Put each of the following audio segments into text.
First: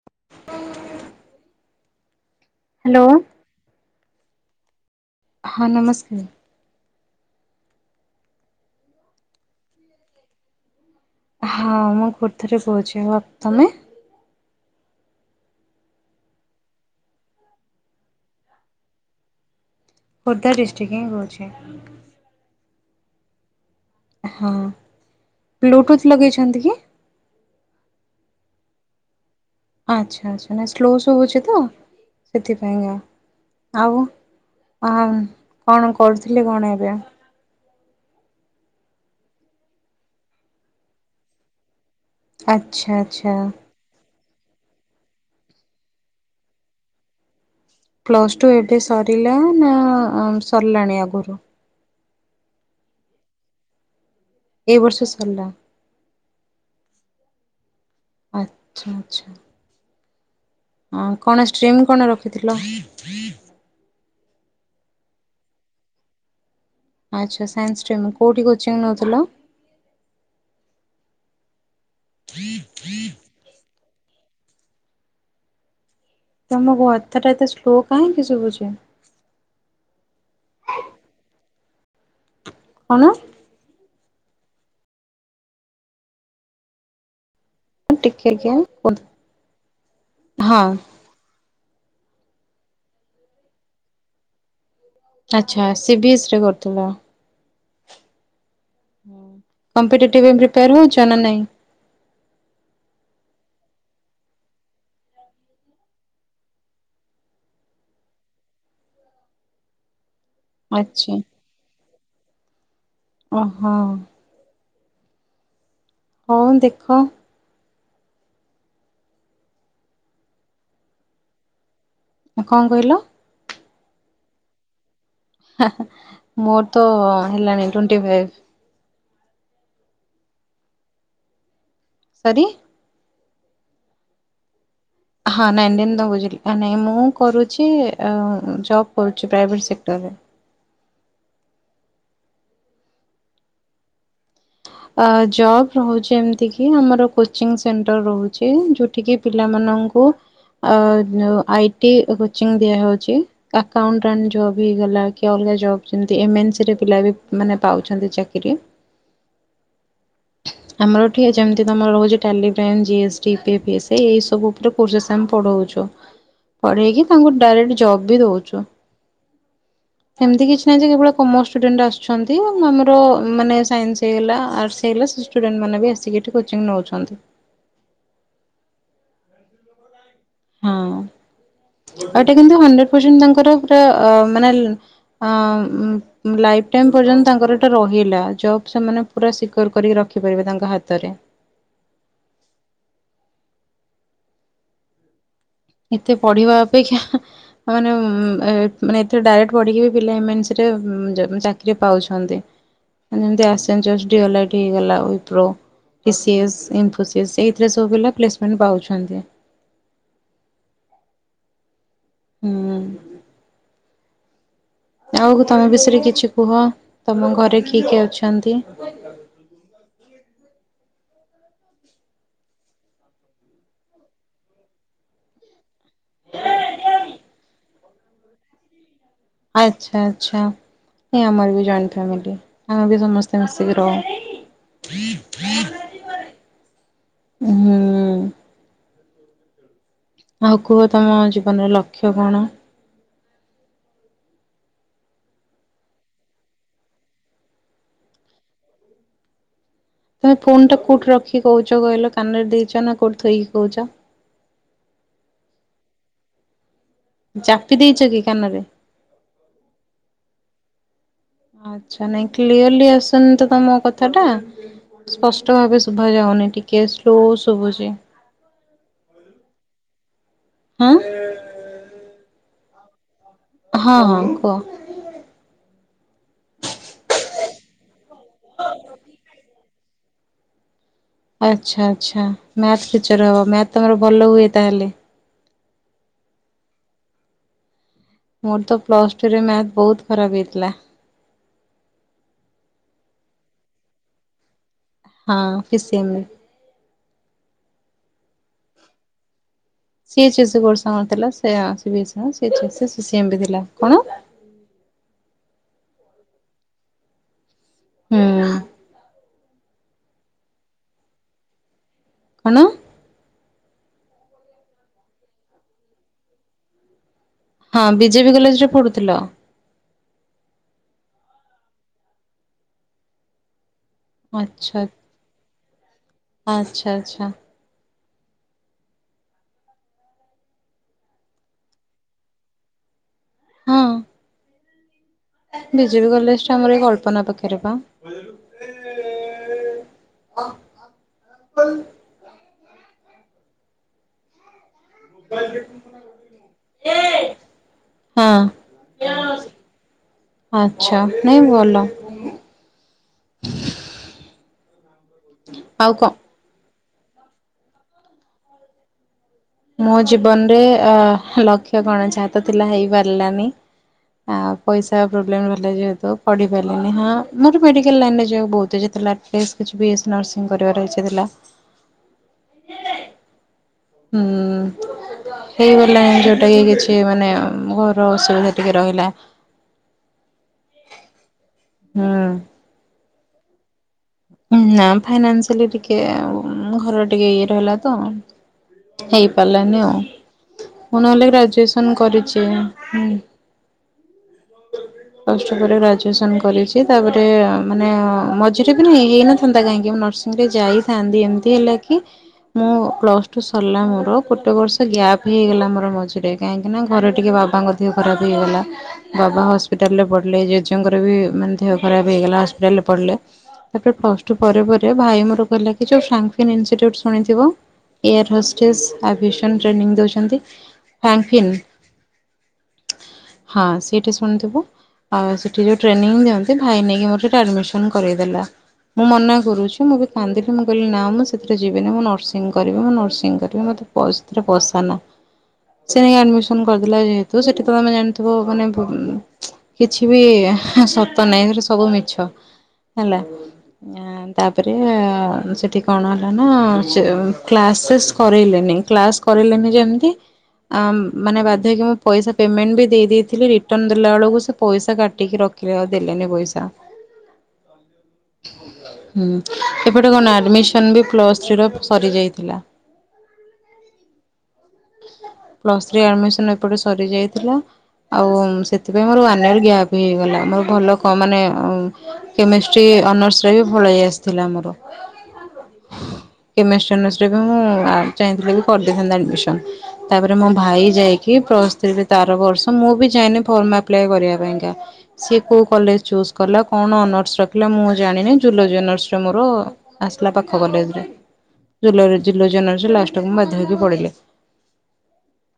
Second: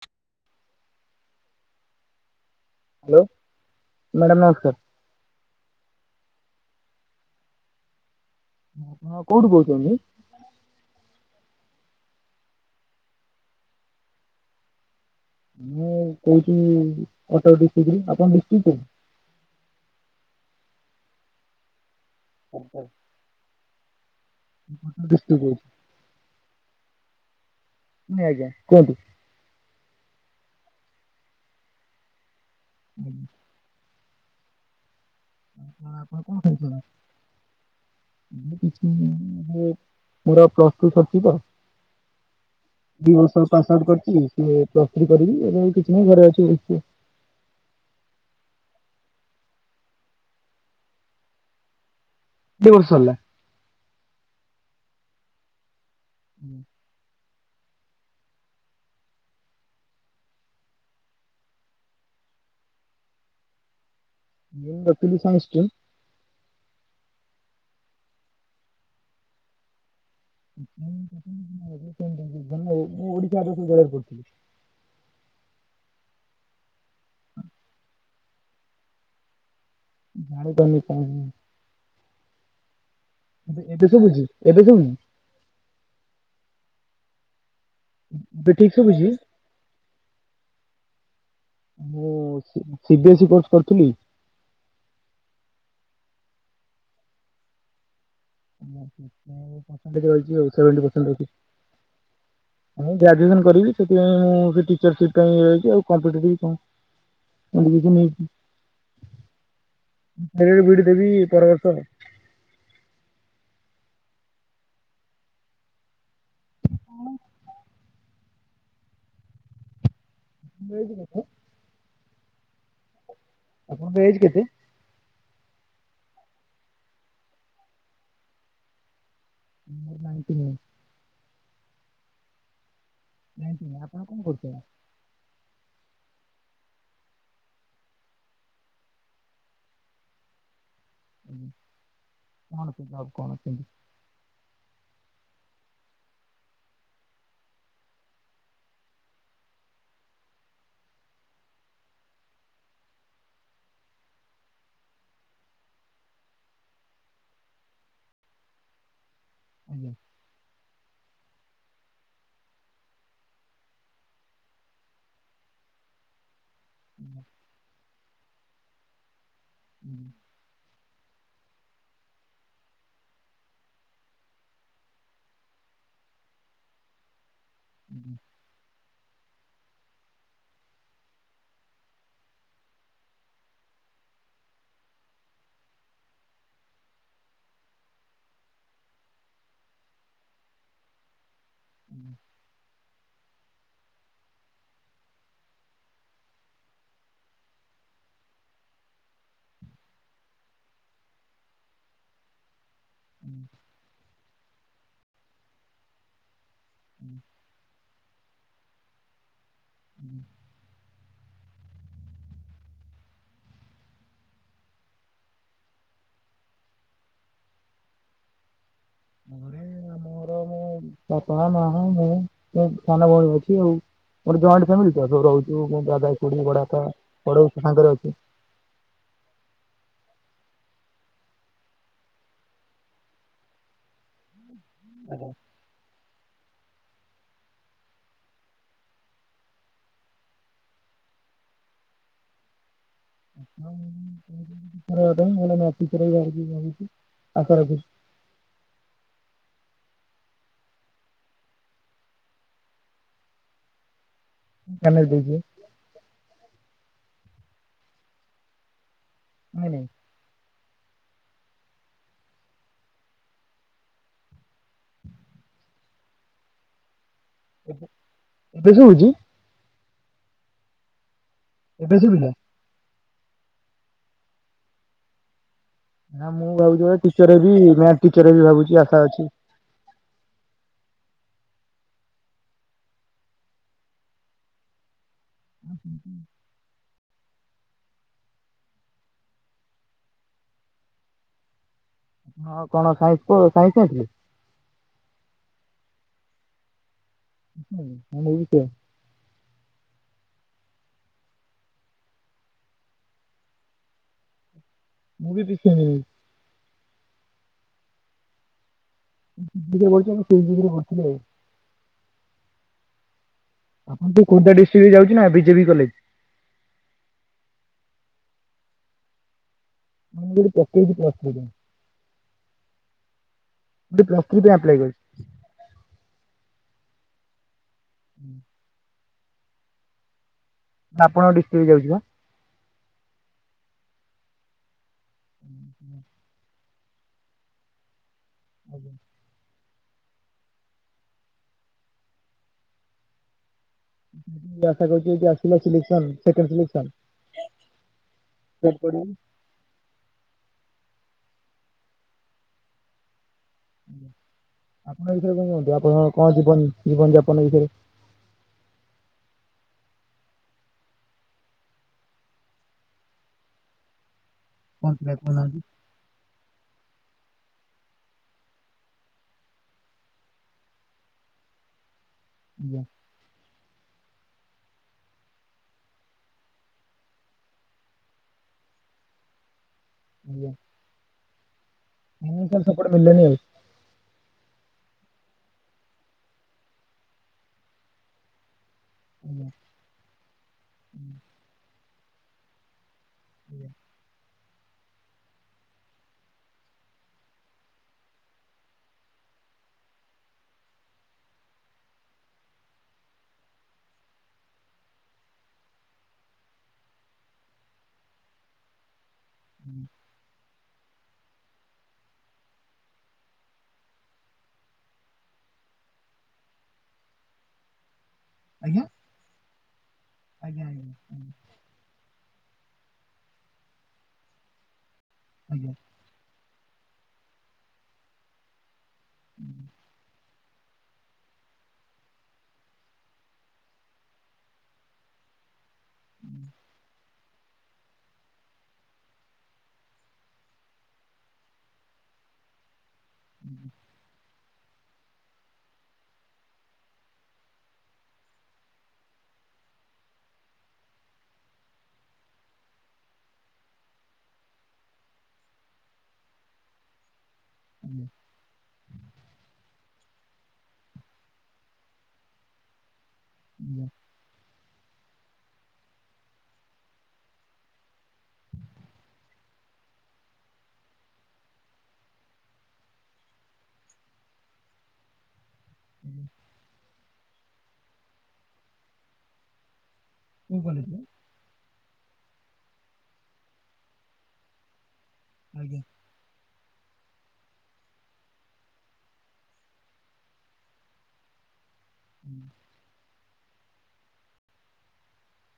[inaudible] Hello madam ନମସ୍କାର। ହଁ ନମସ୍କାର। ହଁ କୋଉଠୁ କହୁଛନ୍ତି? ହଁ ମୁଁ ପୁଥିରୁ ତମେ ମୁଁ କହୁଛି କଟକ ଡିଷ୍ଟ୍ରିରୁ ଆପଣ ଡିଷ୍ଟ୍ରି କୋଉଠି? ଖୋର୍ଦ୍ଧା ଡିଷ୍ଟ୍ରିକି ହିଁ କହୁଚି। [unintelligible] ହଁ କଟକ ଡିଷ୍ଟ୍ରିକ୍ଟ କହୁଛି ବ୍ଲୁଟୁଥ୍ ଲଗେଇଛନ୍ତି କି? ନାଇଁ ଆଜ୍ଞା କୁହନ୍ତୁ। ଆଚ୍ଛା ଆଚ୍ଛା ନା ସ୍ଲୋ ଶୁଭୁଚି ତ ସେଥିପାଇଁକା। ଆଉ ଆଉ କଣ ଆପଣ କରୁଥିଲେ କଣ ଖାଇଛନ୍ତି? ଏବେ? କିଛି ପର ପ୍ଲସ ଟୁ ସରିଛି ତ [unintelligible] ଆଚ୍ଛା ଦୁଇ ଆଚ୍ଛା ବର୍ଷ ପାସ ଆଉଟ୍ କରିଚି, [unintelligible] ପ୍ଲସ୍ ଥ୍ରି କରିବି। ଏବେ କିଛି ନାହିଁ ଘରେ ଅଛି ଏମିତି ପ୍ଲସ୍ ଟୁ ଏବେ ସରିଲା ନା ଆଁ ସରିଲାଣି ଆଗରୁ? ଦୁଇ ବର୍ଷ ହେଲା। ଏ ବର୍ଷ ସରିଲା। [unintelligible] ଆଚ୍ଛା ଆଚ୍ଛା। ହଁ କଣ ଷ୍ଟ୍ରିମ୍ କଣ ରଖିଥିଲ? [unintelligible] ଆଚ୍ଛା ସାଇନ୍ସ ଷ୍ଟ୍ରିମ୍, କୋଉଠି କୋଚିଙ୍ଗ ନେଉଥିଲ? [unintelligible] ମୁଁ ଓଡ଼ିଶା ରୋଜଗାର କରିଥିଲି। ତମ କଥାଟା ଏତେ ସ୍ଲୋ କାହିଁକି ଶୁଭୁଚି? ଜାଣିପାରୁନାହିଁ କଣ ହେଇଚି। କଣ? ଏବେଏବେ ଶୁବୁଚି ଏବେ ଶୁବୁଚି। ଟିକେ ଏବେ ଗ୍ୟୟ ଠିକ ଓ ଶୁଭୁଛି? ହଁ। ମୁଁ C B S B course କରିଥିଲି। ଆଚ୍ଛା ସି ବି ଏସ୍ ରେ କରୁଥିଲ। ମୋରପ୍ରସେଟେ କମ୍ପିଟେଟିଭ ପାଇଁ ରହିଚି ପ୍ରିପେୟାର ସେଭେଟି ହଉଛ ନା ପ୍ରସେଟେରଖିଛି। ନାଇଁ ମୁଁ ଗ୍ରାଜୁଏସନ କରିକି ସେଥିପାଇଁ ମୁଁ ସେ ଟିଚରସିପ୍ ପାଇଁ ଇଏ ହେଉଛିଆଉ କମ୍ପେଟିଭ କଣ ମୋ ନିଜକୁନେଇକି ହାୟାର ବିଡି ଦେବି ଆଚ୍ଛା ପର ବର୍ଷରେ। ଓ ହଁ। ହଁ ଦେଖ। ନେଇକି ତତେ। କଣ କହିଲ? ଆପଣଙ୍କ ଏଜ୍ କେତେ। ମୋର ତ ହେଲାଣି ଟେଣ୍ଟି ଫାଇପି ମୋର ନାଇନ୍ ଟି ନାଇନ୍‌। ସରି। ନାଇଁ ଟିନି, ଆପଣ କଣ କରୁଚନ୍ତି? ହଁ ନାଇଟିନ୍ ତ ବୁଝିଲି, ନାଇଁ ମୁଁ କରୁଛି ଜବ କରୁଛି ପ୍ରାଇଭେଟ ସେକ୍ଟରରେ। କଣ ପିଧକଣ ପିଧି? ଅ ଜବ ରହୁଛି ଏମିତି କି ଆମର କୋଚିଙ୍ଗି ସେଣ୍ଟର ରହୁଚି ଯୋ ଟିକିକି ପିଲାମାନଙ୍କୁ ଅଆଇ ଟି କୋଚିଙ୍ଗି ଦିଆହଉଛି। ଆକାଉଣ୍ଟାଣ୍ଟ ଜବ୍ ହେଇଗଲା କି ଅଲଗା ଜବ୍ ଯେମିତି, ଏମ ଏନ୍ ସି ରେ ପିଲା ବି ମାନେ ପାଉଛନ୍ତି ଚାକିରି। ଆଜ୍ଞା। ଆମର ଏଠି ଯେମିତି ତୁମର ରହୁଛି Tally Prime, G S T, P P S, ଏ ଏଇସବୁ ଉପରେ କୋର୍ସେସ୍ ଆମେ ପଢ଼ଉଛୁ। [unintelligible] ପଢେଇକି ତାଙ୍କୁ ଡାଇରେକ୍ଟ ଜବ୍ ବି ଦଉଚୁ। ହୁଁ। ଏମିତି କିଛି ନାହିଁ ଯେ କେବଳ କମର୍ସ ଷ୍ଟୁଡେଣ୍ଟ ଆସୁଛନ୍ତି, ଆମର ମାନେ ସାଇନ୍ସ ହେଇଗଲା ଆର୍ଟସ୍ [unintelligible] ଷ୍ଟୁଡେଣ୍ଟ ମାନେ ବି ଆସିକିି ଏଠି କୋଚିଂ ନଉଛନ୍ତି। ହୁଁ। [unintelligible] ହଁ ଏଇଟା କିନ୍ତୁ ହଣ୍ଡ୍ରେଡ୍ ପରସେଣ୍ଟ ତାଙ୍କର ପୁରା ମାନେ ହଁ- ହଁ। ଲାଇଫ୍ ଟାଇମ୍ ପର୍ଯ୍ୟନ୍ତ ତାଙ୍କର ଏଇଟା ରହିଲା ଜବ୍, ସେମାନେ ପୁରା ସିକିଓର କରିକି ରଖିପାରିବେ ତାଙ୍କ ହାତରେ। ହୁଁ। ଏତେ ପଢିବା ଅପେକ୍ଷା ମାନେ ମାନେ ଏଥିରେ ଡାଇରେକ୍ଟ ପଢ଼ିକି ବି ପିଲା ଏମ୍ ଏନ୍ ସି ରେ ଚାକିରି ପାଉଛନ୍ତି। [unintelligible] ଯେମିତି ଏସ ଏନ୍ ଜି ଆଲର୍ଟ ହେଇଗଲା, ଉଇ ପ୍ରୋ [unintelligible] ଇନ୍ଫୁସିଏନ୍ସ [unintelligible] ପୁଅ ପିଲା ପ୍ଲେସମେଣ୍ଟ ପାଉଛନ୍ତି। ହୁଁ। ହୁଁ। ଆଉ ତମେ ବିଷୟରେ କିଛି କୁହ, ତମ ଘରେ କିଏ କିଏ ଅଛନ୍ତି? [unintelligible] ମୋର-ଅ-ଅ-ଅ ବାପା, ମା, ମୁଁ, ସାନ ବି ଅଛି ଆଉ। ଗୋଟେ ଜଏଣ୍ଟ ଫ୍ୟାମିଲି ତ ସବୁ ରହୁଛୁ ଦାଦା, ଖୁଡୀ, ବଡା ବାପା, ବଡ଼ ବୋଉ ସାଙ୍ଗରେ ଅଛୁ। ଆଚ୍ଛା ଆଚ୍ଛା। ଏ ଆମର ବି ଜଏଣ୍ଟ ଫ୍ୟାମିଲି। ଆମେ ବି ସମସ୍ତେ ମିଶିକି ରହୁ। [unintelligible] ହୁଁ। ଆଉ କୁହ ତମ ଜୀବନର ଲକ୍ଷ୍ୟ କଣ? [unintelligible] ଆଶା ରଖିଛି। ତମେ ଫୋନ୍ ଟା କୋଉଠି ରଖି କହୁଛ କହିଲ କାନରେ ଦେଇଛ ନା କୋଉଠି ଥୋଇକି କହୁଛ? କାନ ରେ ଦେଇଛି ବା। ଚାପି ଦେଇଛ କି କାନ ରେ? ନାଇ ନାଇଁ। ଆଚ୍ଛା ନାଇଁ କ୍ଲିୟରଲି ଆସୁନି ତ ତମ କଥା ଟା। ସ୍ପଷ୍ଟ ଭାବେ ଶୁଭା ଯାଉନି ଟିକେ ସ୍ଲୋ ଶୁଭୁଛି। ଏବେ ଶୁଭୁଛି? ହଁ [unintelligible] ଏବେ ଶୁଭିଲା? ହଁ ହଁ କୁହ। ନା ମୁଁ ଭାବୁଛି ଗୋଟେ ଟିଚର୍ ହେବି ମ୍ୟାଥ୍ ଟିଚର ହେବି ଭାବୁଛି ଆଶା ଅଛି। ଆଚ୍ଛା ଆଚ୍ଛା ମ୍ୟାଥ୍ ଟିଚର ହବ। ମ୍ୟାଥ୍ ତମର ଭଲ ହୁଏ ତାହେଲେ? ହୁଁ ହୁଁ। ମୋର ତ ପ୍ଲସଟୁରେ ମ୍ୟାଥ୍ ବହୁତ ଖରାପ ହେଇଥିଲା। ହଁ କଣ ସାଇନ୍ସ୍ କୁ ସାଇନ୍ସ୍ ନେଇଥିଲେ? ହଁ ଫିକ୍ସି ଏମେ। ହୁଁ ମୁଁ ବି ସେୟା। ସିଏ [unintelligible] କଣ ମୁଁ ବି ପି ସି ଏମ ୟୁ। ହୁଁ, [unintelligible] କଣ? ଆପଣ ତ ଖୋର୍ଦ୍ଧା ଡିଷ୍ଟ୍ରିକ୍ଟରେ ଯାଉଛି ନା ବିଜେପି କଲେଜ। ହଁ ବିଜେପି କଲେଜରେ ପଢୁଥିଲ। ମୁ ସେଇଥଠି ପକେଇଛି ପ୍ଲସ୍ ଥ୍ରୀ। ମୁଁ ପ୍ଲସ୍ ଥ୍ରୀ ପାଇଁ ଆପ୍ଲାଏ ଆଚ୍ଛା, କରିଛି ଆଚ୍ଛା ଆଚ୍ଛା। [inaudible] ନା ଆପଣଙ୍କ ଡିଷ୍ଟ୍ରିକ୍ଟ ଯାଉଛି ବା। ହଁ। ବିଜେପି କଲେଜଟା ଆମର ଏଇ କଳ୍ପନା ପାଖରେ ପା। [unintelligible] [inaudible] ଏବେ ଯେମତି ଆସିଲା ସିଲେକ୍ସନ ସେକେଣ୍ଡ ସିଲେକ୍ସନ୍, ହଁ। ସେଟ ପଢିବି। ଆଚ୍ଛା ନାଇ ଭଲ। ଆପଣ [inaudible] ଆପଣ କଣ ଜୀବନ ଜୀବନ ଯାପନ ବିଷୟରେ? ମୋ ଜୀବନରେ ଅ ଲକ୍ଷ୍ୟ କଣ ଯାହା ତ ଥିଲା ହେଇପାରିଲାନି ଆ କଣ ପଇସା ଥିଲା ପ୍ରୋବ୍ଲେମ୍ କହୁନାହାନ୍ତି? ହେଲା ଯେହେତୁ। ପଢି ପାରିଲିନି ହଁ ମୋର ମେଡିକାଲ ଲାଇନରେ ଯିବାକୁ ବହୁତ ଇଛାଥିଲା, test B A C nursing କରିବାକୁ ଇଚ୍ଛା ଥିଲା। ଆଜ୍ଞା। ହୁଁ। ହେଇଗଲାଣି ଯୋଉଟା କି କିଛି ମାନେ ଅ-ଅ ଘର ଅସୁବିଧା ଟିକେ ରହିଲା। ଆଜ୍ଞା। ହୁଁ ଫାଇନାସିଆଲ ସପୋର୍ଟ ମିିଳିଲାନି ଆଉ ନା ଫାଇନାସିଆଲି ଟିକେ ଘର ର ଟିକେ ଇଏ ରହିଲା ତ। ଆଜ୍ଞା ହେଇପାରିଲାନି ଆଉ ମୁଁ ନହେଲେ ଗ୍ରାଜୁଏସନ କରିଛି। ହୁଁ। ପ୍ଲସ ଟୁ ପରେ ଗ୍ରାଜୁଏସନ କରିଛି ତାପରେ ମାନେ ମଝିରେ ମାନେ ହେଇନଥାନ୍ତା କାହିଁକି ମୁଁ ନର୍ସିଂରେ ଯାଇଥାନ୍ତି, ଏମିତି ହେଲା କି। ମୁଁ ପ୍ଲସ ଟୁ ସରିଲା ମୋର ଗୋଟେ ବର୍ଷ ଗ୍ୟାପ୍ ହେଇଗଲା ମୋର ମଝିରେ। କାହିଁକିନା ଘରେ ଟିକେ ବାବାଙ୍କ ଦେହ ଖରାପ ହେଇଗଲା। ବାବା ହସ୍ପିଟାଲରେ ପଡ଼ିଲେ ଜେଜଙ୍କର ବି ମାନେ ଦେହ ଖରାପ ହେଇଗଲା ହସ୍ପିଟାଲରେ ପଡ଼ିଲେ। ତାପରେ ପ୍ଲସଟୁ ପରେ ଭାଇ ମୋ କହିଲା କି ଯୋଉ ଫ୍ରଙ୍କଫିନ୍ ଇନଷ୍ଟିଚ୍ୟୁଟ ଶୁଣିଥିବ। ଏୟାର ହଷ୍ଟେସ୍ ଆଜ୍ଞା ଆଭିସନ୍ ଟ୍ରେନିଂ ଦଉଛନ୍ତି ଆଜ୍ଞା ଆଜ୍ଞା ଆଜ୍ଞା ଫ୍ୟାଙ୍କଫିନ୍। ହଁ ସେଇଠି ଶୁଣିଥିବ ଆଉ ସେଠି ଆଜ୍ଞା ଆଜ୍ଞା ଯୋଉ ଟ୍ରେନିଂ ଦିଅନ୍ତି। ଭାଇ ନେଇକି ମୋର ସେଠି ଆଡମିଶନ କରେଇଦେଲା, ମୁଁ ମନା କରୁଛି ମୁଁ ବି କାନ୍ଦିଲି ମୁଁ କହିଲି ନା ମୁଁ ସେଥିରେ ଯିବିନି, ମୁଁ ନର୍ସିଂ କରିବି ମୁଁ ନର୍ସିଂ କରିବି ମୋତେ ପ ସେଥିରେ ପସାନା। ସେ ନେଇକି ଆଡମିସନ କରିଦେଲା, ଯେହେତୁ ସେଠି ତ ତମେ ଜାଣିଥିବ ମାନେ କିଛି ବି ହାଁ ସତ ନାଇଁ ସେଗୁଡା ସବୁ ମିଛ ହେଲା। ଆ ତାପରେ ସେଠି କଣ ହେଲା ନା, ସେ କ୍ଲାସେସ୍ କରେଇଲେନି କ୍ଲାସ୍। କରିଲେନି ଯେମିତି। ଆମ ମାନେ ବାଧ୍ୟହେଇକି ମୁଁ ପଇସା ପେମେଣ୍ଟ ବି ଦେଇଦେଇଥିଲି, ରିଟର୍ନ ଦେଲା ବେଳକୁ ସେ ପଇସା କାଟିକି ରଖି ରଖିଲେ ଆଉ ଦେଲେନି ପଇସା। ହୁଁ। ହୁଁ ଏପଟେ କଣ ଆଡମିସନ ବି ପ୍ଲସ ଥ୍ରୀ ର ସରିଯାଇଥିଲା। ହୁଁ। ପ୍ଲସ ଥ୍ରୀ ଆଡମିଶନ୍ ଏପଟେ ସରିଯାଇଥିଲା, ଆଉ ସେଥିପାଇଁ ମୋର ୱାନ ୟର ଗ୍ୟାପ ହେଇଗଲା ମୋର ଭଲ କ ମାନେ କେମିଷ୍ଟ୍ରି ଅନର୍ସରେ ବି ପଳେଇ ଆସିଥିଲା ମୋର। [inaudible] କେମିଷ୍ଟ୍ରୀ ଅନର୍ଶ ରେ ମୁଁ ଆ ଚାହିଁଥିଲେ ବି କରିଦେଇଥାନ୍ତା ଆଡମିସନ୍। ତାପରେ ମୋ କୋଉ ଭାଇ କଲେଜ ରେ? ଯାଇ କି ପ୍ଲସ ଥ୍ରିରେ ତା ଆର ବର୍ଷ ମୁଁ ବି ଯାଇନି ଫର୍ମ ଆପ୍ଲାଏ କରିବା ପାଇଁକା। ସିଏ କୋଉ ଆଜ୍ଞା କଲେଜ ଚୁଜ କଲା, କଣ ଅନର୍ସ ରଖିଲା ମୁଁ ଜାଣିନି ଜୁଲୋଜି ଅନର୍ସରେ ମୋର। ଆସିଲା ପାଖ କଲେଜରେ। ଯୁଲୋଜି ଯୁଲୋଜି ଅନର୍ସ ଲାଷ୍ଟ ମୁଁ ବାଧ୍ୟ ହେଇକି ପଢିଲି।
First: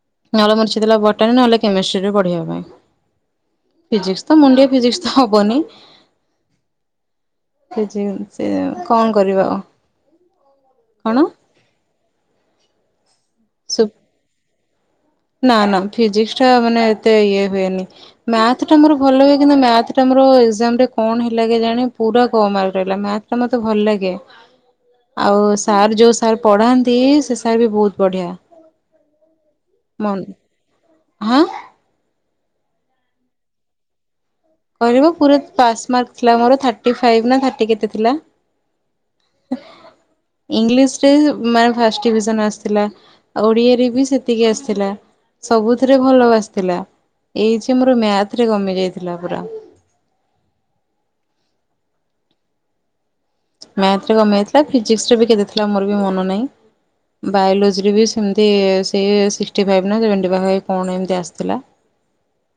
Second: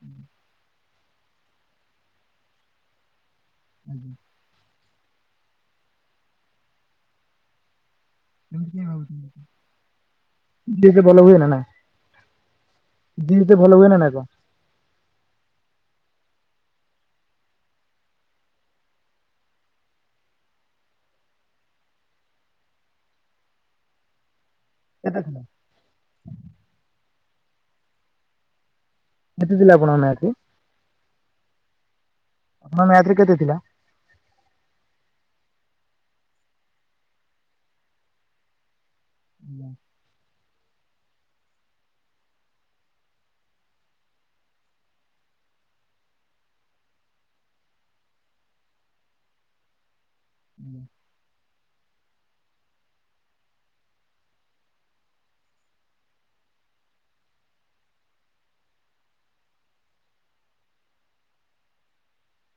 ହୁଁ। ନହେଲେ ମୋର ଇଚ୍ଛାଥିଲା ବଟାନୀ ନହେଲେ କେମିଷ୍ଟ୍ରିରେ ପଢିବା ପାଇଁ। ଆଜ୍ଞା ମୋ ଦେଇ ଫିଜିକ୍ସ ତ ହବନି ଫିଜି ସେ ଏମିତି କାଇଁ କଣ ଭାବୁଛନ୍ତି? କରିବା ଆଉ ଯେତେ କଣ? ଫିଜିକ୍ସ ରେ ଭଲ ସୁ ହୁଏ ନାଁ ନା କଁ। ନା ନା ଫିଜିକ୍ସ ଟା ମାନେ ଏତେ ଇଏ ହୁଏନି। ମ୍ୟାଥ ଟା ମୋର ଭଲ ହୁଏ। କିନ୍ତୁ ମ୍ୟାଥ ଟା ମୋର ଏକ୍ଜାମ ରେ କଣ ହେଲା କେଜାଣି ପୁରା କମ୍ ମାର୍କ ରହିଲା ମ୍ୟା ତ ଟା ମତେ ଭଲ ଲାଗେ। [inaudible] ଆଉ ଥିଲା ସାର୍ ଯୋଉ ସାର୍ ପଢାନ୍ତି ସେ ସାର୍ ବି ବହୁତ ବଢିଆ। କେତେ ଥିଲେ ଆପଣଙ୍କ ମ୍ୟାଥ୍ ରେ। ହାଁ। ଆପଣଙ୍କ ମ୍ୟାଥ ରେ କେତେଥିଲା। କହିଲି ବା ପୁରା ପାସ୍ ମାର୍କ ଥିଲା ମୋର ଥାର୍ଟି ଫାଇପ ନା ଥାର୍ଟି କେତେ ଥିଲା। ହୁଁ। ଇଂଲିଶ ରେ ମାନେ ଫାଷ୍ଟ ଡିଭିଜନ ଆସିଥିଲା। ଆଉ ଓଡିଆରେ ବି ସେତିକି ଆସିଥିଲା। ସବୁଥିରେ ଭଲ ଆସିଥିଲା। ଏଇ ଯେ ମୋର ମ୍ୟାଥରେ କମି ଯାଇଥିଲା ପୁରା। [inaudible] ମ୍ୟାଥରେ କମିଯାଇଥିଲା, ଫିଜିକ୍ସ ରେ ବି କେତେ ଥିଲା ମୋର ବି ମନ ନାହିଁ। ବାୟୋଲୋଜିରେ ବି ସେମିତି ସେ ସିକ୍ସଟି ଫାଇଭ୍ ନା ସେଭେଣ୍ଟି ଫାଇଭ୍ ପାଖା ପାଖି କଣ ଏମିତି ଆସିଥିଲା। [inaudible]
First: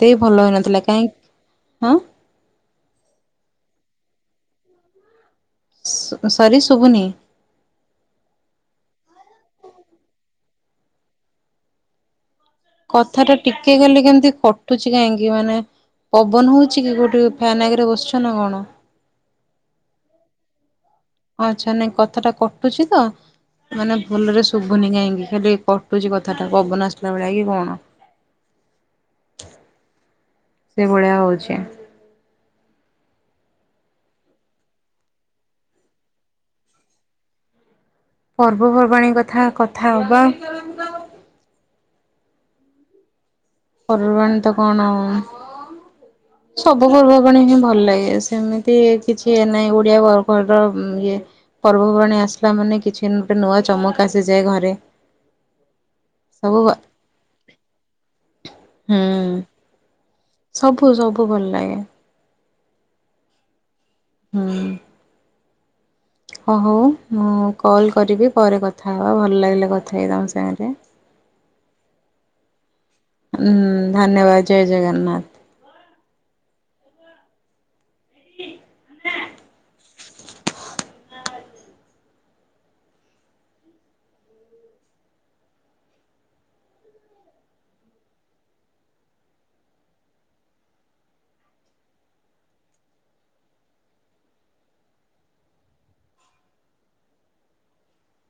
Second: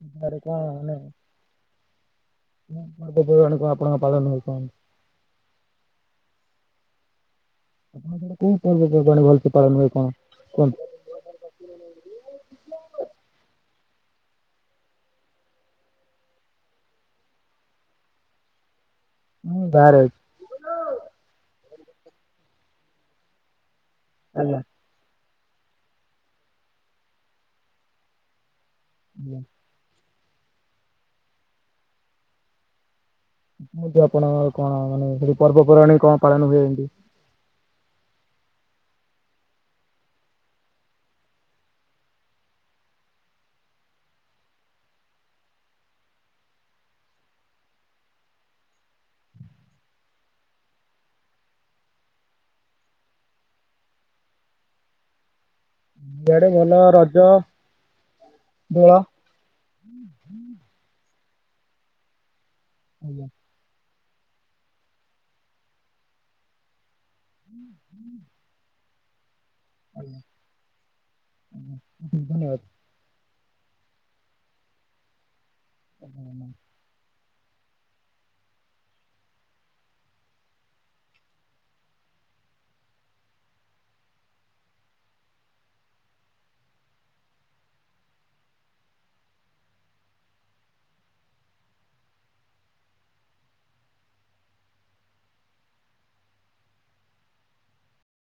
ସେ ତାର ଭଲ କଣ ହେଇନଥିଲା ମାନେ କାହିଁକି ହଁ। ଆପଣଙ୍କ ପାଦ [unintelligible] ସରି ଶୁଭୁନି। ଆପଣଙ୍କର କୋଉ ପର୍ବପର୍ବାଣି ଭଲସେ ପାଳନ ହୁଏ, କଣ କୁହନ୍ତୁ। କଥା ଟା ଟିକେ କଲେ କେମତି କଟୁଛି କାହିଁକି ମାନେ ପବନ ହଉଛି କି କୋଉଠି ଫ୍ୟନ୍ ଆଗରେ ବସିଛ ନା କଣ? ମୁଁ ବାହାରେ ଅଛି। ଆଚ୍ଛା ନାଇଁ କଥାଟା କଟୁଛି ତ, ମାନେ ଭଲରେ ଆଜ୍ଞା। ଶୁଭୁନି କାହିଁକି ଖାଲି କଟୁଛି କଥାଟା ପବନ ଆସିଲା ଭଳିଆ କି କଣ? [inaudible] ସେଇଭଳିଆ ହଉଛି। ଆପଣଙ୍କ କଣ ମାନେ ସେଠି ପର୍ବପର୍ବାଣି କଣ ପାଳନ ହୁଏ ପର୍ବପର୍ବାଣି କଥା କଥା ହବା। ପର୍ବ ପର୍ବାଣୀ ତ କଣ [inaudible] ସବୁ ପର୍ବବାଣି ହିଁ ଭଲ ଲାଗେ। ସେମିତି କିଛି ନାହିଁ ଓଡିଆ ପର୍ବ ଇଏ ପର୍ବପର୍ବାଣି ଆସିଲା ମାନେ କିଛି ଗୋଟେ ନୂଆ ଚମକ ଆସିଯାଏ ଘରେ। ଇଆଡ଼େ ସବୁ ହୁଁ ଭଲ ରଜ। ଦୋଳ ହୁଁ ସବୁ ସବୁ ଭଲ ଲାଗେ। ଆଜ୍ଞା। ହୁଁ। ହ ହଉ ମୁଁ କଲ୍ କରିବି ପରେ କଥା ହେବା। ଭଲ ଲାଗିଲା କଥା ହେଇ ତମ ସାଙ୍ଗରେ। ଧନ୍ୟବାଦ। ହୁଁ ଧନ୍ୟବାଦ ଜୟ ଜଗନ୍ନାଥ। [inaudible] [unintelligible]